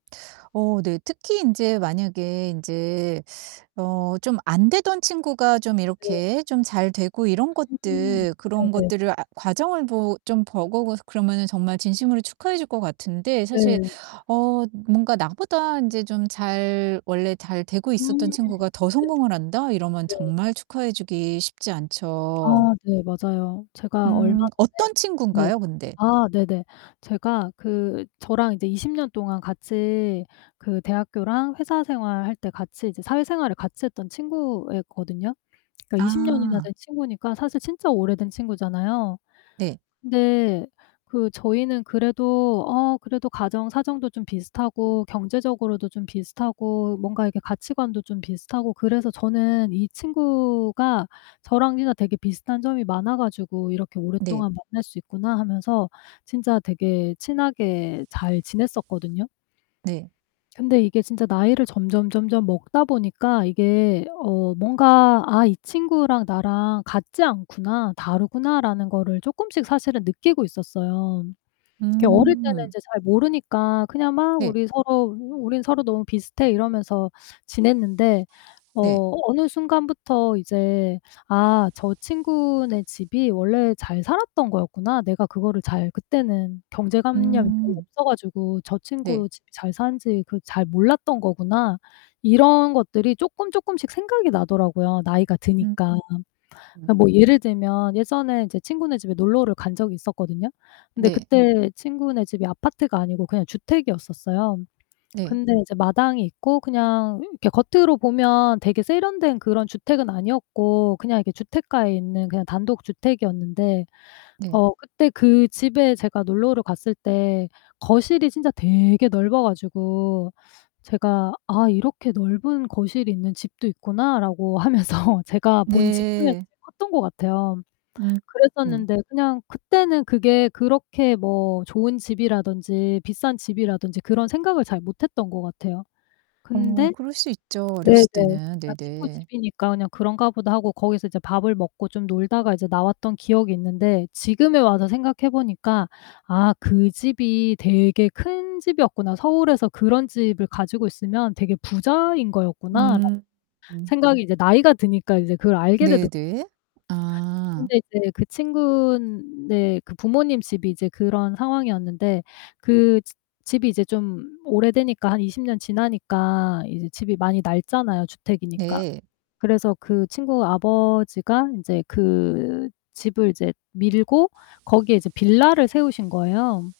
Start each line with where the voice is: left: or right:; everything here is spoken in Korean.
right: 어 네. 특히 인제 만약에 인제 어 좀 안 되던 친구가 좀
left: 네.
right: 이렇게 좀 잘 되고 이런
left: 음.
right: 것들
left: 네
right: 그런
left: 네.
right: 것들을 아 과정을 보 좀 보고 고 그러면은 정말 진심으로 축하해 줄 것 같은데 사실
left: 네.
right: 어 뭔가 '나보다 인제 좀 잘 원래 잘 되고
left: 음. 네.
right: 있었던 친구가 더 성공을 한다?' 이러면
left: 네.
right: 정말 축하해 주기 쉽지
left: 아
right: 않죠.
left: 네. 맞아요. 제가 얼마
right: 음
left: 전에
right: 어떤
left: 누랬
right: 친군가요 근데?
left: 아 네네. 제가 그 저랑 이제 20 년 동안 같이 그 대학교랑 회사 생활할 때 같이 이제 사회생활을 같이 했던 친구였거든요. 그러니까 20 년이나
right: 아.
left: 된 친구니까 사실 진짜 오래된 친구잖아요.
right: 네.
left: 근데 그 저희는 그래도 어 그래도 가정 사정도 좀 비슷하고 경제적으로도 좀 비슷하고 뭔가 이렇게 가치관도 좀 비슷하고 그래서 저는 이 친구가 저랑 진짜 되게 비슷한 점이 많아 가지고 '이렇게
right: 네.
left: 오랫동안 만날 수 있구나.' 하면서 진짜 되게 친하게 잘 지냈었거든요.
right: 네.
left: 근데 이게 진짜 나이를 점점점점 먹다 보니까 이게 어 뭔가 '아 이 친구랑 나랑 같지 않구나. 다르구나.'라는 거를 쪼끔씩 사실은 느끼고 있었어요. 그게 어릴 때는
right: 음.
left: 인제 잘 모르니까 그냥 막
right: 네.
left: "우리 서로 우린 서로 너무 비슷해." 이러면서 지냈는데
right: 네.
left: 어 어느 순간부터 이제 '아 저 친구네 집이 원래 잘 살았던 거였구나. 내가 그거를 잘 그때는 경제관념이 별로
right: 음.
left: 없어 가지고 저
right: 네.
left: 친구 집이 잘 사는지 그걸 잘 몰랐던 거구나.' 이런 것들이 쪼끔, 쪼끔씩 생각이 나더라고요 나이가
right: 음.
left: 드니까. 그
right: 음.
left: 뭐 예를 들면 예전에 인제 친구네 집에 놀러를 간 적이 있었거든요. 근데
right: 네.
left: 그떄 친구네 집이 아파트가 아니고 그냥 주택이었었어요.
right: 네.
left: 근데 이제 마당이 있고 그냥 이렇게 겉으로 보면 되게 세련된 그런 주택은 아니었고 그냥 이렇게 주택가에 있는 그냥 단독 주택이었는데
right: 네.
left: 어 그때 그 집에 제가 놀러를 갔을 때 거실이 진짜 되게 넓어 가지고 제가 '아 이렇게 넓은 거실이 있는 집도 있구나.'라고 하면서 제가 본 집 중에서
right: 네.
left: [unintelligible] 컸던 것 같아요.
right: 음 음.
left: 그랬었는데 그냥 그때는 그게 그렇게 뭐 좋은 집이라든지 비싼 집이라든지 그런 생각을 잘 못 했던 것 같아요.
right: 어
left: 근데
right: 그럴 수 있죠
left: 네네
right: 어렸을 때는.
left: 그냥 친구
right: 네네.
left: 집이니까 그냥 '그런가 보다.' 하고 거기서 이제 밥을 먹고 좀 놀다가 이제 나왔던 기억이 있는데 지금에 와서 생각해 보니까 '아 그 집이 되게 큰 집이었구나. 서울에서 그런 집을 가지고 있으면 되게 부자인 거였구나.'라는
right: 음 음.
left: 생각이 이제 나이가 드니까 이제 그걸 알게 되더
right: 네 네. 아.
left: 근데 이제 그 친구네 그 부모님 집이 이제 그런 상황이었는데 그 즈 집이 이제 좀 오래되니까 한 20 년 지나니까 이제 집이 많이 낡잖아요 주택이니까.
right: 네.
left: 그래서 그 친구 아버지가 인제 그 집을 이제 밀고 거기에 이제 빌라를 세우신 거예요.